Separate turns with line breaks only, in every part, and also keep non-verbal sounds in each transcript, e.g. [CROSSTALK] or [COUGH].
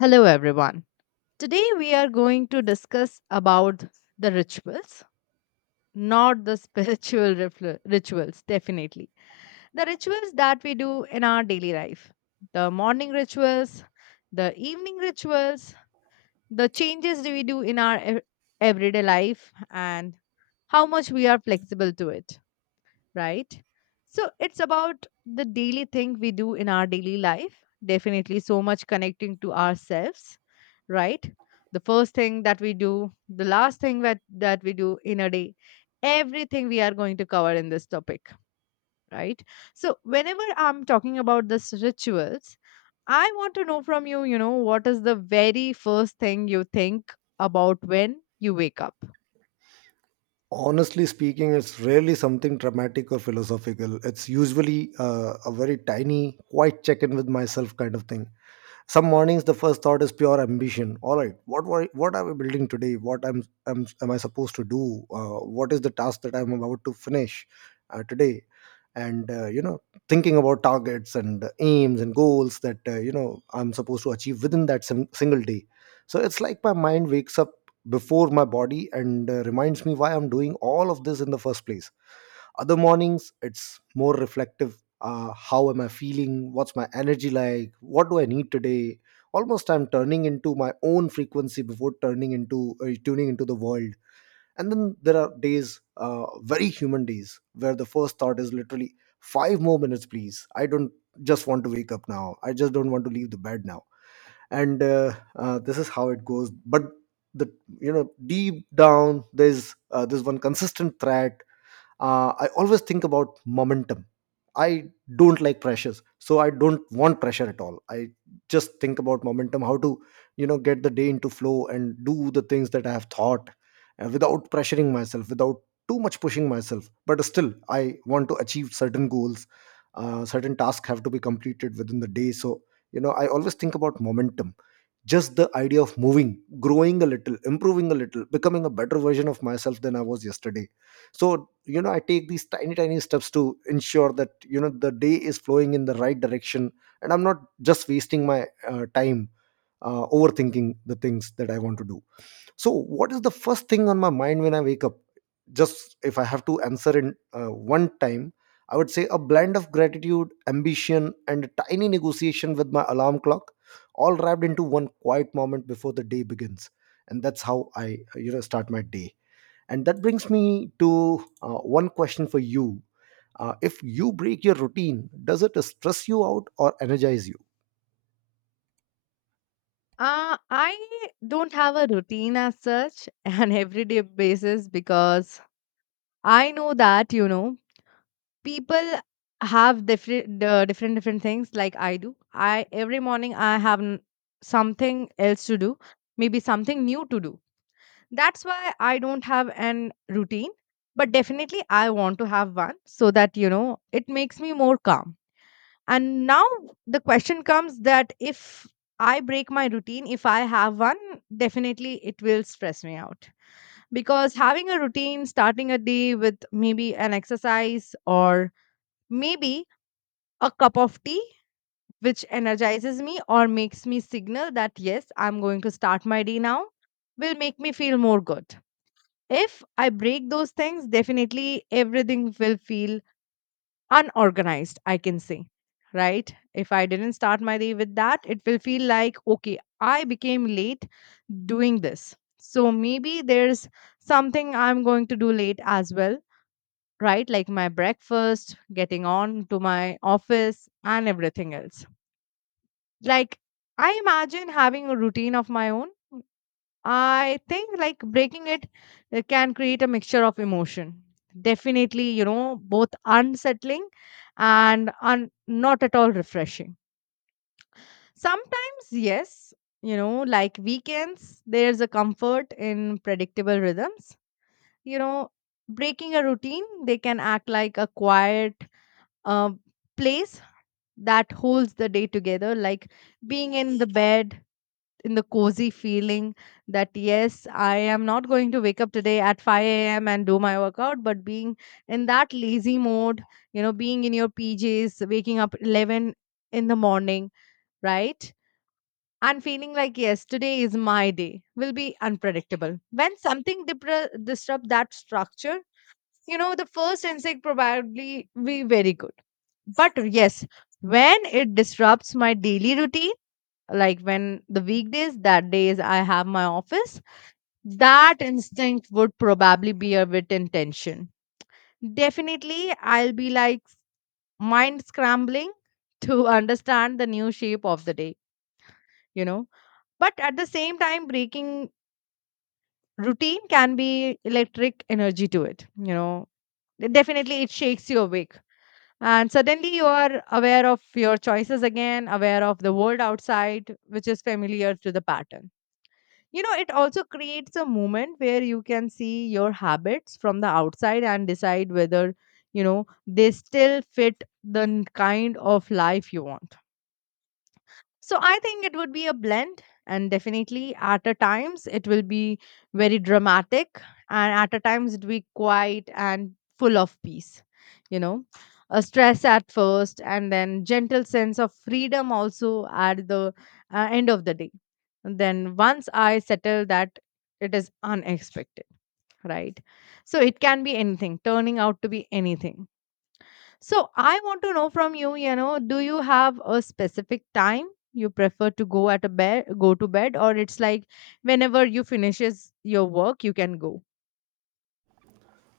Hello everyone. Today we are going to discuss about the rituals, not the [LAUGHS] rituals definitely. The rituals that we do in our daily life. The morning rituals, the evening rituals, the changes we do in our everyday life, and how much we are flexible to it, right? So it's about the daily thing we do in our daily life. Definitely so much connecting to ourselves, right? The first thing that we do, the last thing that we do in a day, everything we are going to cover in this topic, right? So whenever I'm talking about this rituals, I want to know from you, what is the very first thing you think about when you wake up?
Honestly speaking, it's rarely something dramatic or philosophical. It's usually a very tiny, quiet check-in with myself kind of thing. Some mornings, the first thought is pure ambition. All right, what are we building today? Am I supposed to do? What is the task that I'm about to finish today? And thinking about targets and aims and goals that I'm supposed to achieve within that single day. So it's like my mind wakes up before my body and reminds me why I'm doing all of this in the first place. Other mornings, it's more reflective. How am I feeling, what's my energy like, what do I need today? Almost I'm turning into my own frequency before turning into tuning into the world. And then there are days, very human days, where the first thought is literally, five more minutes please, I don't just want to wake up now, I just don't want to leave the bed now. And this is how it goes. But the you know, deep down, there's one consistent thread. I always think about momentum. I don't like pressures, so I don't want pressure at all. I just think about momentum, how to, you know, get the day into flow and do the things that I have thought, without pressuring myself, without too much pushing myself, but still I want to achieve certain goals. Certain tasks have to be completed within the day. So, you know, I always think about momentum, just the idea of moving, growing a little, improving a little, becoming a better version of myself than I was yesterday. So, you know, I take these tiny tiny steps to ensure that, you know, the day is flowing in the right direction, and I'm not just wasting my time overthinking the things that I want to do. So what is the first thing on my mind when I wake up? Just, if I have to answer in one time, I would say a blend of gratitude, ambition, and a tiny negotiation with my alarm clock, all wrapped into one quiet moment before the day begins. And that's how I start my day. And that brings me to one question for you. If you break your routine, does it stress you out or energize you?
I don't have a routine as such, [LAUGHS] an everyday basis because I know that, people have different things like I do. I every morning I have something else to do, maybe something new to do. That's why I don't have an routine, but definitely I want to have one so that, it makes me more calm. And now the question comes that if I break my routine, if I have one, definitely it will stress me out. Because having a routine, starting a day with maybe an exercise or maybe a cup of tea, which energizes me or makes me signal that yes, I'm going to start my day now, will make me feel more good. If I break those things, definitely everything will feel unorganized, I can say, right? If I didn't start my day with that, it will feel like, okay, I became late doing this. So maybe there's something I'm going to do late as well, right? Like my breakfast, getting on to my office, and everything else. Like, I imagine having a routine of my own. I think like breaking it can create a mixture of emotion. Definitely, you know, both unsettling and not at all refreshing. Sometimes, yes, you know, like weekends, there's a comfort in predictable rhythms. You know, breaking a routine, they can act like a quiet uh, place that holds the day together, like being in the bed in the cozy feeling that yes, I am not going to wake up today at 5 a.m. and do my workout, but being in that lazy mode, you know, being in your PJs, waking up 11 in the morning, right? And feeling like, yes, today is my day will be unpredictable. When something dipra disrupt that structure, you know, the first instinct probably be very good. But yes, when it disrupts my daily routine, like when the weekdays, that days I have my office, that instinct would probably be a bit in tension. Definitely I'll be like mind scrambling [LAUGHS] to understand the new shape of the day, you know. But at the same time, breaking routine can be electric energy to it, you know. Definitely it shakes you awake, and suddenly you are aware of your choices again, aware of the world outside which is familiar to the pattern. You know, it also creates a moment where you can see your habits from the outside and decide whether, you know, they still fit the kind of life you want. So I think it would be a blend, and definitely at a times it will be very dramatic, and at a times it will be quiet and full of peace. You know, a stress at first, and then gentle sense of freedom also at the end of the day. And then once I settle that, it is unexpected, right? So it can be anything, turning out to be anything. So I want to know from you, you know, do you have a specific time you prefer to go at a bed, go to bed, or it's like whenever you finishes your work, you can go?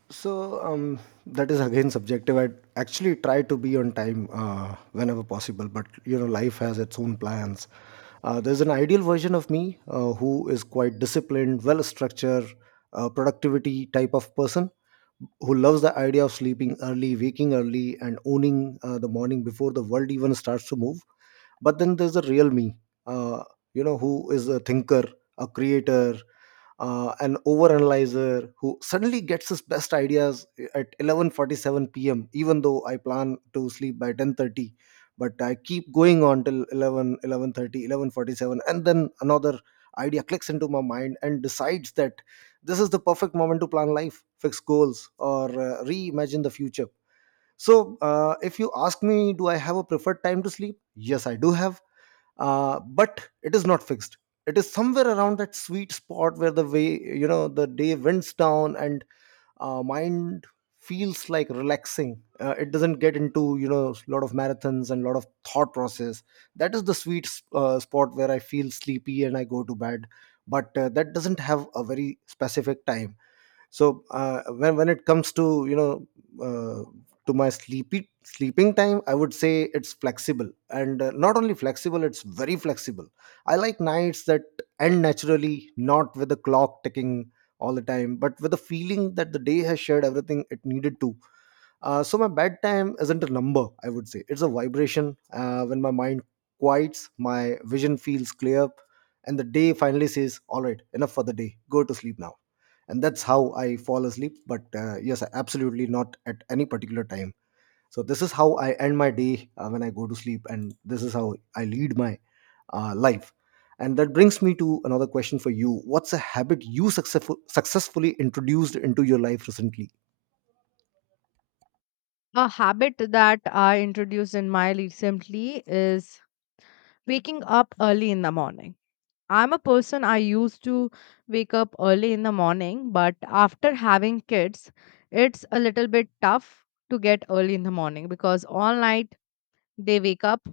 So that is again subjective. I actually try to be on time whenever possible, but you know, life has its own plans. There's an ideal version of me who is quite disciplined, well structured, productivity type of person who loves the idea of sleeping early, waking early, and owning the morning before the world even starts to move. But then there's a real me, uh, you know, who is a thinker, a creator, an overanalyzer, who suddenly gets his best ideas at 11:47 p.m. Even though I plan to sleep by 10:30, but I keep going on till 11, 11:47, and then another idea clicks into my mind and decides that this is the perfect moment to plan life, fix goals, or reimagine the future. So if you ask me, do I have a preferred time to sleep? Yes, I do have, but it is not fixed. It is somewhere around that sweet spot where the way, you know, the day winds down and mind feels like relaxing. It doesn't get into, you know, a lot of marathons and a lot of thought process. That is the sweet spot where I feel sleepy and I go to bed. But that doesn't have a very specific time. So when it comes to, you know, uh, to my sleepy sleeping time, I would say it's flexible and not only flexible, it's very flexible. I like nights that end naturally, not with the clock ticking all the time, but with the feeling that the day has shared everything it needed to. So my bedtime isn't a number, I would say it's a vibration. When my mind quiets, my vision feels clear, and the day finally says, all right, enough for the day, go to sleep now. And that's how I fall asleep. But yes, absolutely not at any particular time. So this is how I end my day, when I go to sleep. And this is how I lead my life. And that brings me to another question for you. What's a habit you successfully introduced into your life recently?
A habit that I introduced in my recently is waking up early in the morning. I'm a person I used to wake up early in the morning, but after having kids, it's a little bit tough to get early in the morning because all night they wake up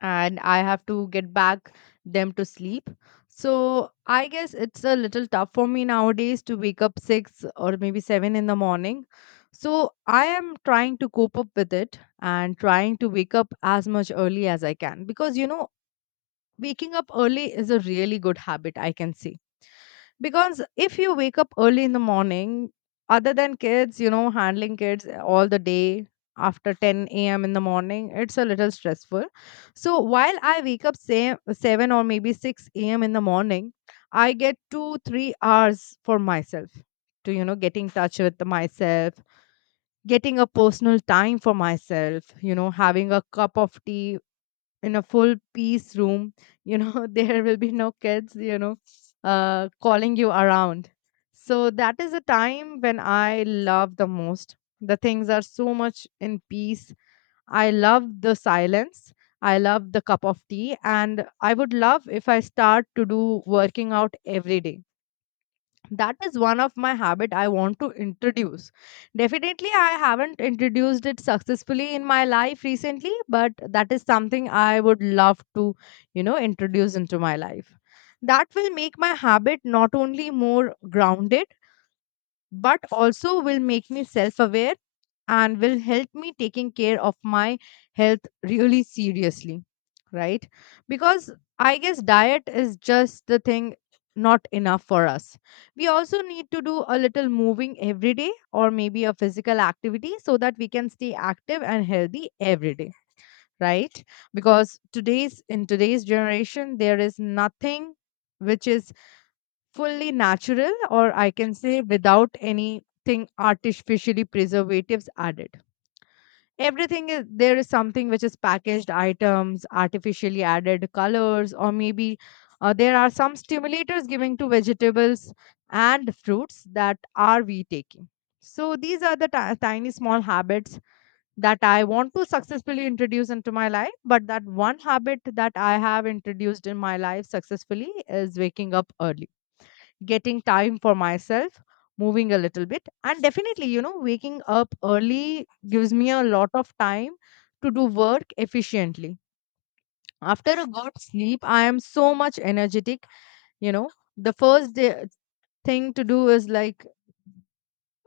and I have to get back them to sleep. So I guess it's a little tough for me nowadays to wake up 6 or maybe 7 in the morning. So I am trying to cope up with it and trying to wake up as much early as I can, because, you know, waking up early is a really good habit, I can see. Because if you wake up early in the morning, other than kids, you know, handling kids all the day after 10 a.m. in the morning, it's a little stressful. So while I wake up, say, 7 or maybe 6 a.m. in the morning, I get 2 3 hours for myself to, you know, get in touch with myself, getting a personal time for myself, you know, having a cup of tea in a full peace room. You know, [LAUGHS] there will be no kids, you know, calling you around. So that is the time when I love the most. The things are so much in peace. I love the silence, I love the cup of tea, and I would love if I start to do working out every day. That is one of my habit I want to introduce. Definitely I haven't introduced it successfully in my life recently, but that is something I would love to, you know, introduce into my life. That will make my habit not only more grounded, but also will make me self-aware, and will help me taking care of my health really seriously, right? Because I guess diet is just the thing, not enough for us. We also need to do a little moving every day, or maybe a physical activity, so that we can stay active and healthy every day, right? Because today's in today's generation, there is nothing which is fully natural, or I can say, without anything artificially preservatives added. Everything is there is something which is packaged items, artificially added colors, or maybe there are some stimulators giving to vegetables and fruits that are we taking. So these are the tiny small habits that I want to successfully introduce into my life. But that one habit that I have introduced in my life successfully is waking up early, getting time for myself, moving a little bit. And definitely, you know, waking up early gives me a lot of time to do work efficiently. After a good sleep, I am so much energetic. You know, the first day, thing to do is like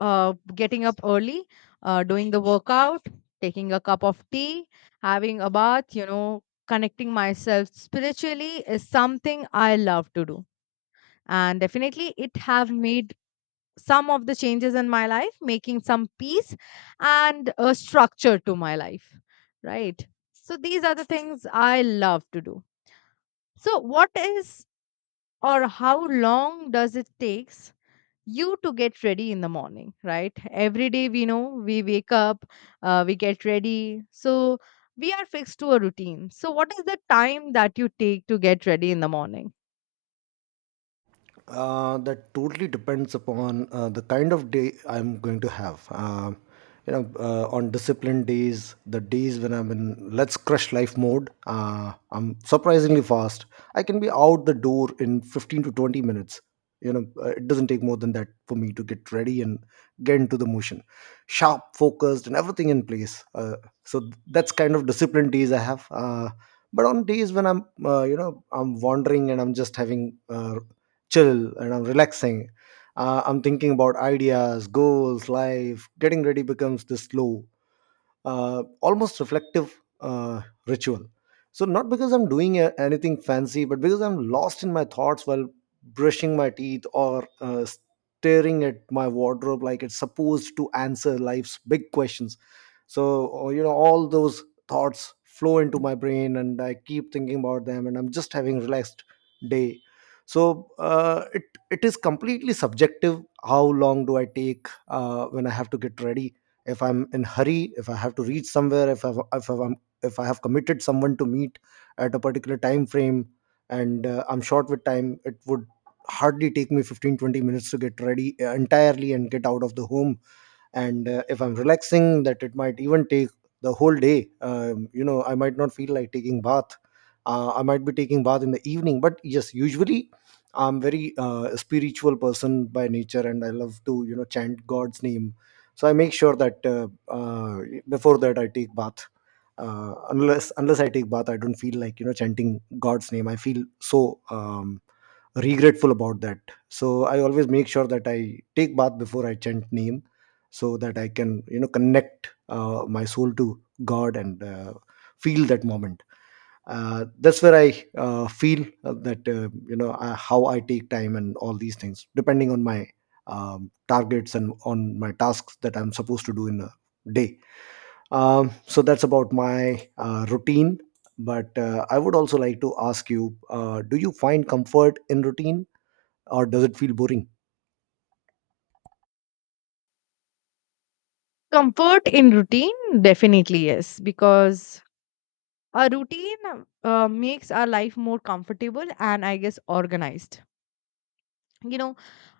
getting up early, doing the workout, taking a cup of tea, having a bath, you know, connecting myself spiritually is something I love to do. And definitely it have made some of the changes in my life, making some peace and a structure to my life, right? So these are the things I love to do. So what is, or how long does it takes you to get ready in the morning, right? Every day we know we wake up, we get ready. So we are fixed to a routine. So what is the time that you take to get ready in the morning?
That totally depends upon the kind of day I'm going to have. You know, on disciplined days, the days when I'm in let's crush life mode, I'm surprisingly fast. I can be out the door in 15 to 20 minutes. You know, it doesn't take more than that for me to get ready and get into the motion. Sharp, focused, and everything in place. So that's kind of disciplined days I have. But on days when I'm you know, I'm wandering and I'm just having chill and I'm relaxing. I'm thinking about ideas, goals, life. Getting ready becomes this slow, almost reflective uh, ritual. So, not because I'm doing anything fancy, but because I'm lost in my thoughts while brushing my teeth or staring at my wardrobe like it's supposed to answer life's big questions. So, or, you know, all those thoughts flow into my brain and I keep thinking about them, and I'm just having relaxed day. So, it is completely subjective. How long do I take when I have to get ready? If I'm in hurry, if I have to reach somewhere, if I have committed someone to meet at a particular time frame, and I'm short with time, it would hardly take me 15-20 minutes to get ready entirely and get out of the home. And if I'm relaxing, that it might even take the whole day. You know, I might not feel like taking bath. I might be taking bath in the evening, but yes, usually I'm very spiritual person by nature, and I love to, you know, chant god's name. So I make sure that uh, before that I take bath. Unless I take bath, I don't feel like, you know, chanting god's name. I feel so regretful about that. So I always make sure that I take bath before I chant name, so that I can, you know, connect my soul to god and feel that moment. That's where I feel that you know I, how I take time, and all these things depending on my targets and on my tasks that I'm supposed to do in a day. So that's about my routine. But I would also like to ask you, do you find comfort in routine, or does it feel boring?
Comfort in routine? Definitely yes, because a routine makes our life more comfortable and, I guess, organized, you know.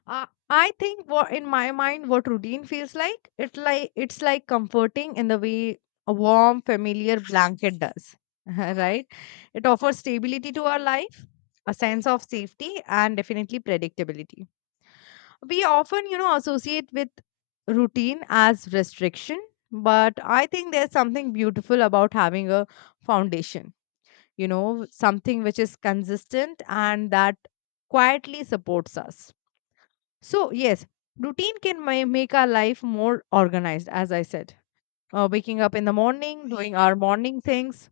I think, what in my mind what routine feels like, it's like comforting in the way a warm familiar blanket does, [LAUGHS] right? It offers stability to our life, a sense of safety, and definitely predictability. We often, you know, associate with routine as restriction, but I think there's something beautiful about having a foundation, you know, something which is consistent and that quietly supports us. So yes, routine can make our life more organized, as I said. Waking up in the morning, doing our morning things,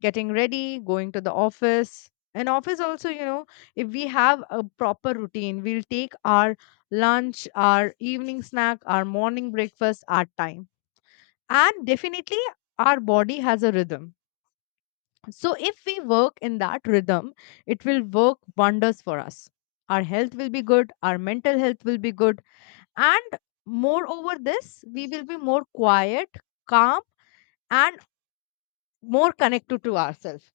getting ready, going to the office. And office also, you know, if we have a proper routine, we'll take our lunch, our evening snack, our morning breakfast, our time. And definitely, our body has a rhythm, so if we work in that rhythm, it will work wonders for us. Our health will be good, our mental health will be good, and moreover, this we will be more quiet, calm, and more connected to ourselves,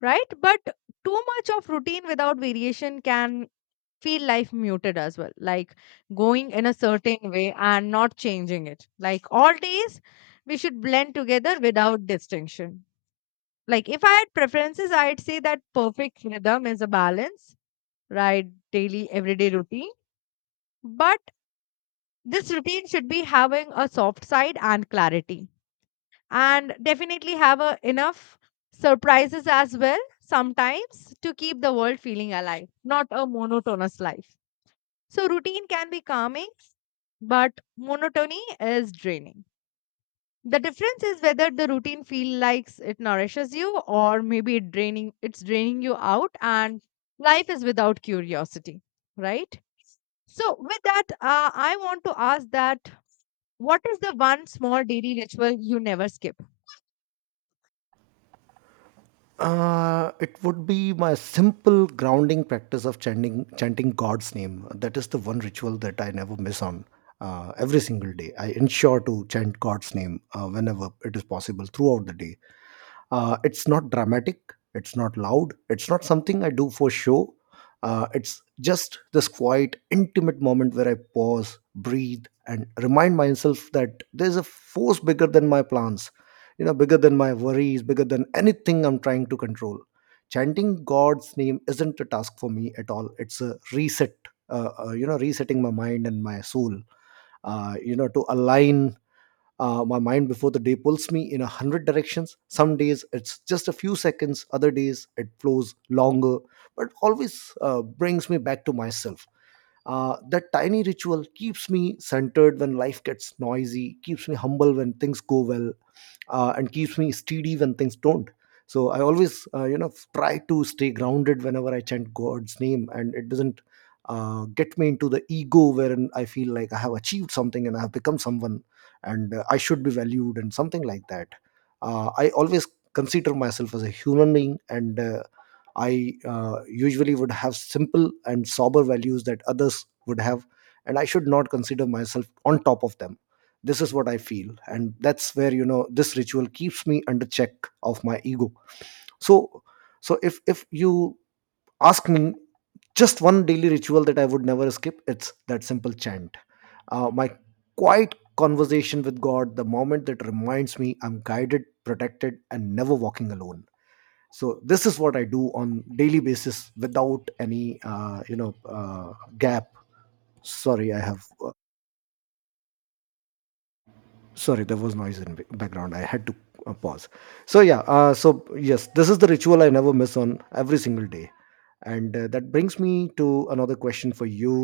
right? But too much of routine without variation can feel life muted as well, like going in a certain way and not changing it. Like all days, we should blend together without distinction. Like if I had preferences, I'd say that perfect rhythm is a balance, right? Daily, everyday routine. But this routine should be having a soft side and clarity, and definitely have enough surprises as well sometimes to keep the world feeling alive, not a monotonous life. So, routine can be calming, but monotony is draining. The difference is whether the routine feel likes it nourishes you or maybe it draining it's draining you out, and life is without curiosity, right? So with that, I want to ask that what is the one small daily ritual you never skip?
It would be my simple grounding practice of chanting God's name. That is the one ritual that I never miss on. Every single day, I ensure to chant God's name whenever it is possible throughout the day. It's not dramatic, it's not loud, it's not something I do for show. It's just this quiet, intimate moment where I pause, breathe, and remind myself that there's a force bigger than my plans, you know, bigger than my worries, bigger than anything I'm trying to control. Chanting God's name isn't a task for me at all. It's a reset, you know, resetting my mind and my soul, you know, to align my mind before the day pulls me in 100 directions. Some days it's just a few seconds, other days it flows longer, but always brings me back to myself. That tiny ritual keeps me centered when life gets noisy, keeps me humble when things go well, and keeps me steady when things don't. So I always, you know, try to stay grounded whenever I chant God's name, and it doesn't get me into the ego wherein I feel like I have achieved something and I have become someone, and I should be valued and something like that. I always consider myself as a human being, and I usually would have simple and sober values that others would have, and I should not consider myself on top of them. This is what I feel, and that's where, you know, this ritual keeps me under check of my ego. So so if if you ask me just one daily ritual that I would never skip, it's that simple chant, my quiet conversation with God, the moment that reminds me I'm guided, protected, and never walking alone. So this is what I do on daily basis without any uh, gap. Sorry, I have sorry, there was noise in background, I had to pause. So yes, this is the ritual I never miss on every single day. And that brings me to another question for you.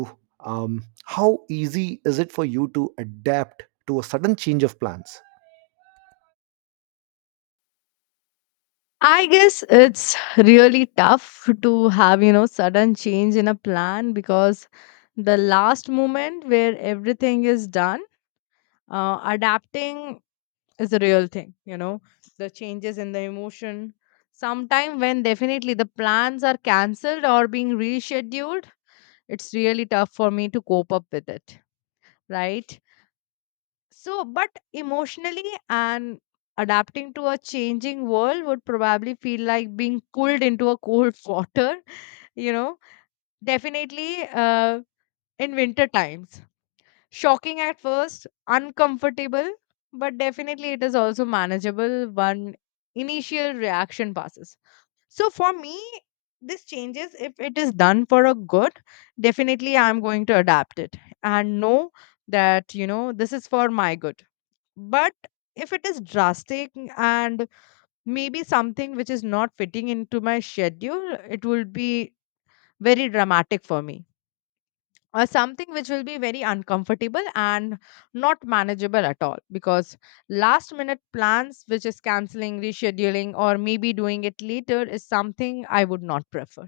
How easy is it for you to adapt to a sudden change of plans?
I guess it's really tough to have, you know, sudden change in a plan, because the last moment where everything is done, adapting is a real thing, you know. The changes in the emotion sometime, when definitely the plans are cancelled or being rescheduled, it's really tough for me to cope up with it, right? So but emotionally, and adapting to a changing world, would probably feel like being pulled into a cold [LAUGHS] water, you know. Definitely in winter times. Shocking at first, uncomfortable, but definitely it is also manageable when initial reaction passes. So for me, this changes if it is done for a good, definitely I'm going to adapt it and know that, you know, this is for my good. But if it is drastic and maybe something which is not fitting into my schedule, it will be very dramatic for me, something which will be very uncomfortable and not manageable at all, because last minute plans which is canceling, rescheduling, or maybe doing it later is something I would not prefer,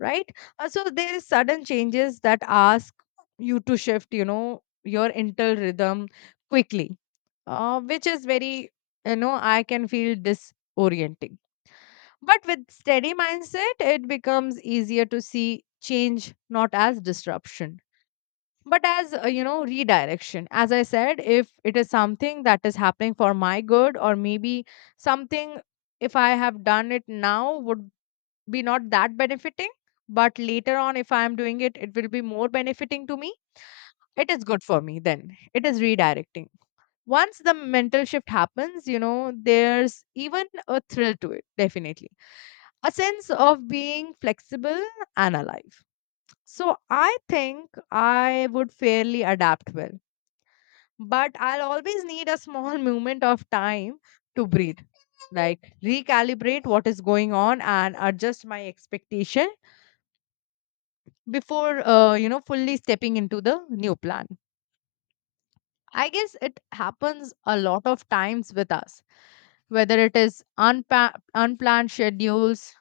right? So there is sudden changes that ask you to shift, you know, your internal rhythm quickly, which is very, you know, I can feel disorienting. But with steady mindset it becomes easier to see change not as disruption but as, you know, redirection. As I said, if it is something that is happening for my good, or maybe something, if I have done it now would be not that benefiting, but later on if I am doing it it will be more benefiting to me, it is good for me. Then it is redirecting. Once the mental shift happens, you know, there's even a thrill to it. Definitely a sense of being flexible and alive. So I think I would fairly adapt well, but I'll always need a small moment of time to breathe, like recalibrate what is going on and adjust my expectation before, you know, fully stepping into the new plan. I guess it happens a lot of times with us, whether it is unplanned schedules,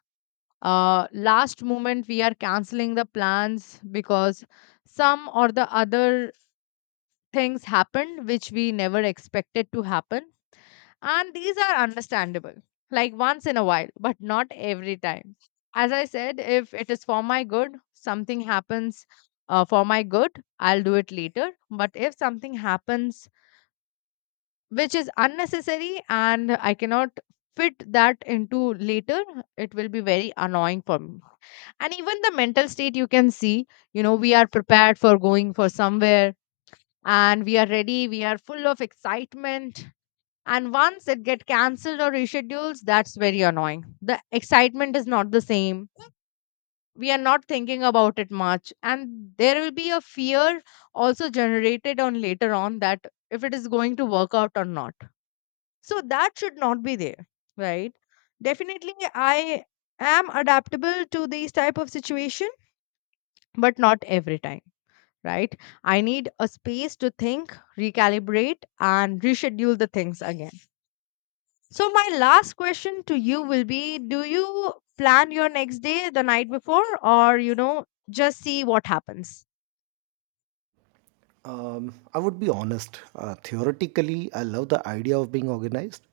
last moment we are canceling the plans because some or the other things happened which we never expected to happen. And these are understandable, like once in a while, but not every time. As I said, if it is for my good, something happens for my good, I'll do it later. But if something happens which is unnecessary and I cannot fit that into later, it will be very annoying for me. And even the mental state you can see, you know, we are prepared for going for somewhere and we are ready, we are full of excitement, and once it get cancelled or reschedules, that's very annoying. The excitement is not the same, we are not thinking about it much, and there will be a fear also generated on later on, that if it is going to work out or not. So that should not be there, right? Definitely I am adaptable to these type of situation, but not every time, right? I need a space to think, recalibrate, and reschedule the things again. So, my last question to you will be, do you plan your next day the night before, or, you know, just see what happens?
I would be honest. Theoretically, I love the idea of being organized,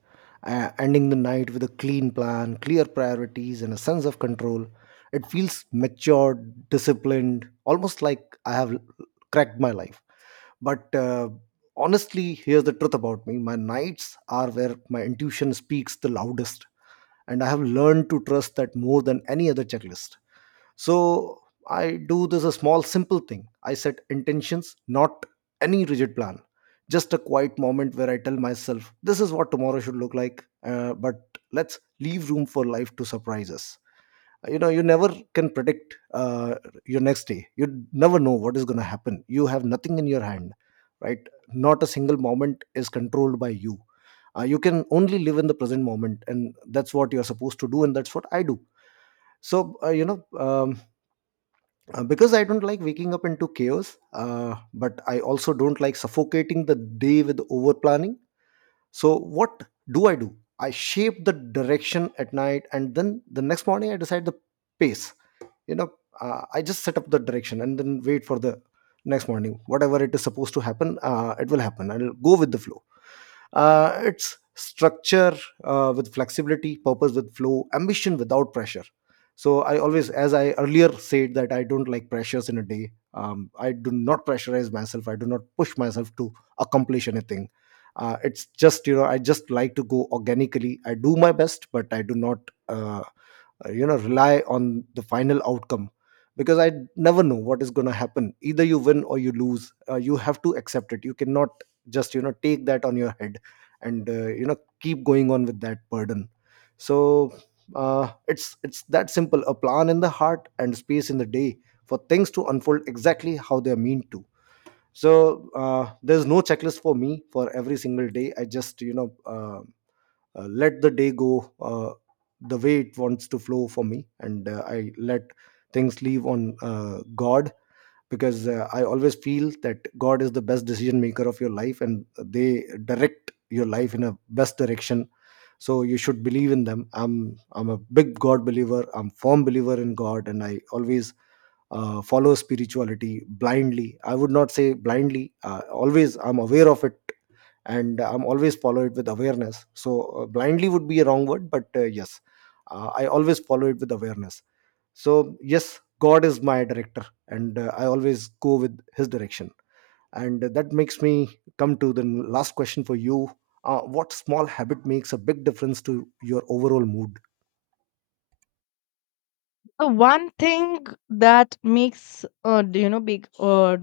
ending the night with a clean plan, clear priorities, and a sense of control. It feels matured, disciplined, almost like I have cracked my life. But honestly, here's the truth about me: my nights are where my intuition speaks the loudest, and I have learned to trust that more than any other checklist. So I do this a small, simple thing. I set intentions, not any rigid plan. Just a quiet moment where I tell myself, this is what tomorrow should look like, but let's leave room for life to surprise us. You know, you never can predict your next day. You never know what is going to happen. You have nothing in your hand, right? Not a single moment is controlled by you. You can only live in the present moment, and that's what you're supposed to do, and that's what I do. So because I don't like waking up into chaos, but I also don't like suffocating the day with over planning. So, what do? I shape the direction at night, and then the next morning I decide the pace. You know, I just set up the direction and then wait for the next morning. Whatever it is supposed to happen, it will happen. I'll go with the flow. It's structure with flexibility, purpose with flow, ambition without pressure. So I always, as I earlier said, that I don't like pressures in a day. I do not pressurize myself. I do not push myself to accomplish anything. It's just, you know, I just like to go organically. I do my best, but I do not. Uh, you know, rely on the final outcome, because I never know what is going to happen. Either you win or you lose, you have to accept it. You cannot just, you know, take that on your head and, you know, keep going on with that burden. So it's that simple, a plan in the heart and space in the day for things to unfold exactly how they're meant to. So there's no checklist for me for every single day. I just, you know, let the day go the way it wants to flow for me, and I let things leave on God, because I always feel that God is the best decision maker of your life and they direct your life in a best direction. So you should believe in them. I'm a big God believer, I'm firm believer in God, and I always follow spirituality blindly. I would not say blindly, always I'm aware of it and I'm always follow it with awareness. So blindly would be a wrong word, but yes, I always follow it with awareness. So yes, God is my director, and I always go with his direction. And that makes me come to the last question for you. What small habit makes a big difference to your overall mood?
One thing that makes you know, big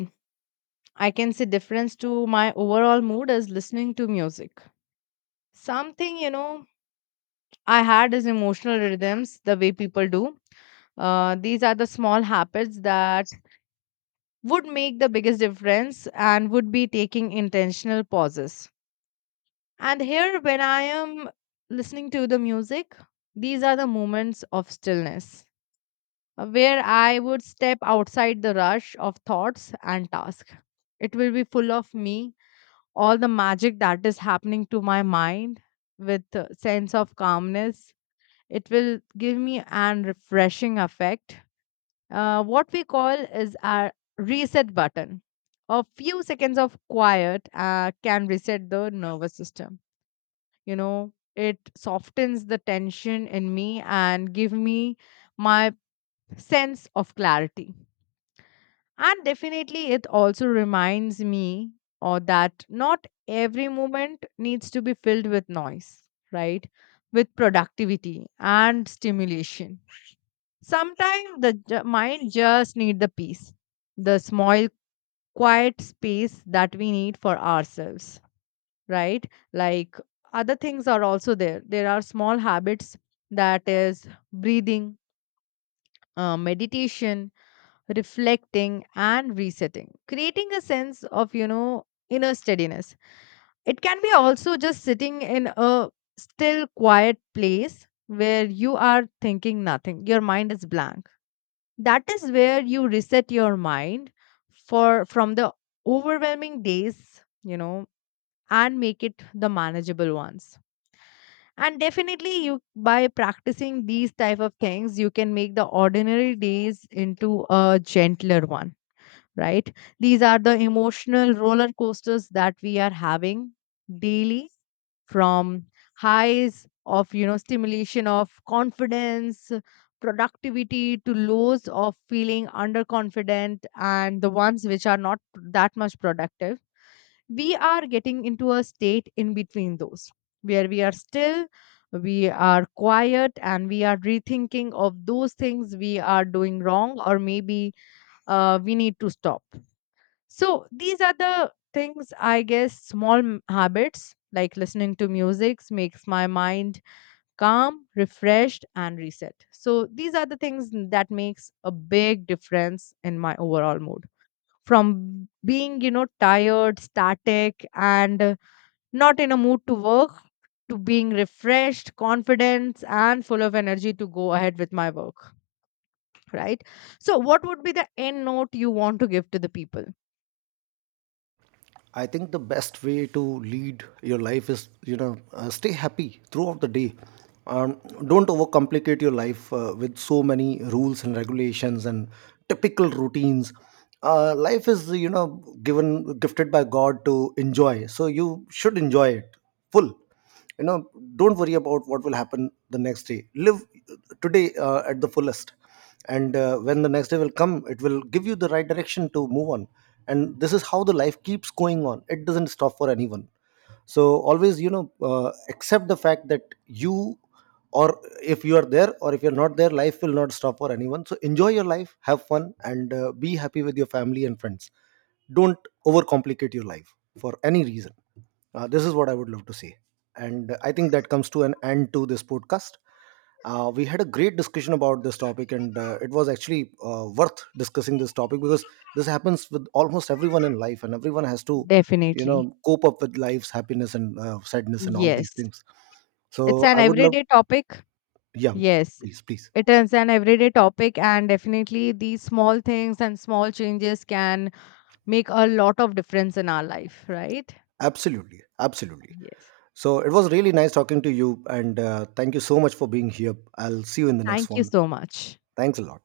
I can say difference to my overall mood is listening to music. Something, you know, I had is emotional rhythms the way people do. These are the small habits that would make the biggest difference, and would be taking intentional pauses. And here, when I am listening to the music, these are the moments of stillness, where I would step outside the rush of thoughts and tasks. It will be full of me, all the magic that is happening to my mind with a sense of calmness. It will give me an refreshing effect. What we call is our reset button. A few seconds of quiet can reset the nervous system, you know. It softens the tension in me and give me my sense of clarity, and definitely it also reminds me or that not every moment needs to be filled with noise, right? With productivity and stimulation, sometimes the mind just need the peace, the small quiet space that we need for ourselves, right? Like other things are also there are small habits, that is breathing, meditation, reflecting and resetting, creating a sense of, you know, inner steadiness. It can be also just sitting in a still quiet place where you are thinking nothing, your mind is blank. That is where you reset your mind for, from the overwhelming days, you know, and make it the manageable ones. And definitely you, by practicing these type of things, you can make the ordinary days into a gentler one, right? These are the emotional roller coasters that we are having daily, from highs of, you know, stimulation of confidence, productivity, to lows of feeling underconfident and the ones which are not that much productive. We are getting into a state in between those, where we are still, we are quiet, and we are rethinking of those things we are doing wrong, or maybe we need to stop. So these are the things, I guess, small habits like listening to music makes my mind calm, refreshed, and reset. So these are the things that makes a big difference in my overall mood, from being, you know, tired, static, and not in a mood to work, to being refreshed, confident, and full of energy to go ahead with my work, right? So, what would be the end note you want to give to the people?
I think the best way to lead your life is, you know, stay happy throughout the day. Don't overcomplicate your life with so many rules and regulations and typical routines. Life is, you know, given gifted by God to enjoy, so you should enjoy it full, you know. Don't worry about what will happen the next day. Live today at the fullest. And when the next day will come, it will give you the right direction to move on. And this is how the life keeps going on. It doesn't stop for anyone. So always, you know, accept the fact that you or if you are there or if you're not there, life will not stop for anyone. So enjoy your life, have fun, and be happy with your family and friends. Don't overcomplicate your life for any reason. This is what I would love to say. And I think that comes to an end to this podcast. We had a great discussion about this topic, and it was actually worth discussing this topic, because this happens with almost everyone in life, and everyone has to, you
Definitely.
know, cope up with life's happiness and sadness and all these
Yes.
things.
It's
So
an
I would love,
everyday topic.
yeah,
Yes.
please, please,
It is an everyday topic, and definitely these small things and small changes can make a lot of difference in our life, right?
absolutely, absolutely.
Yes.
So it was really nice talking to you, and thank you so much for being here. I'll see you in the next
Thank you
one.
so much.
Thanks a lot.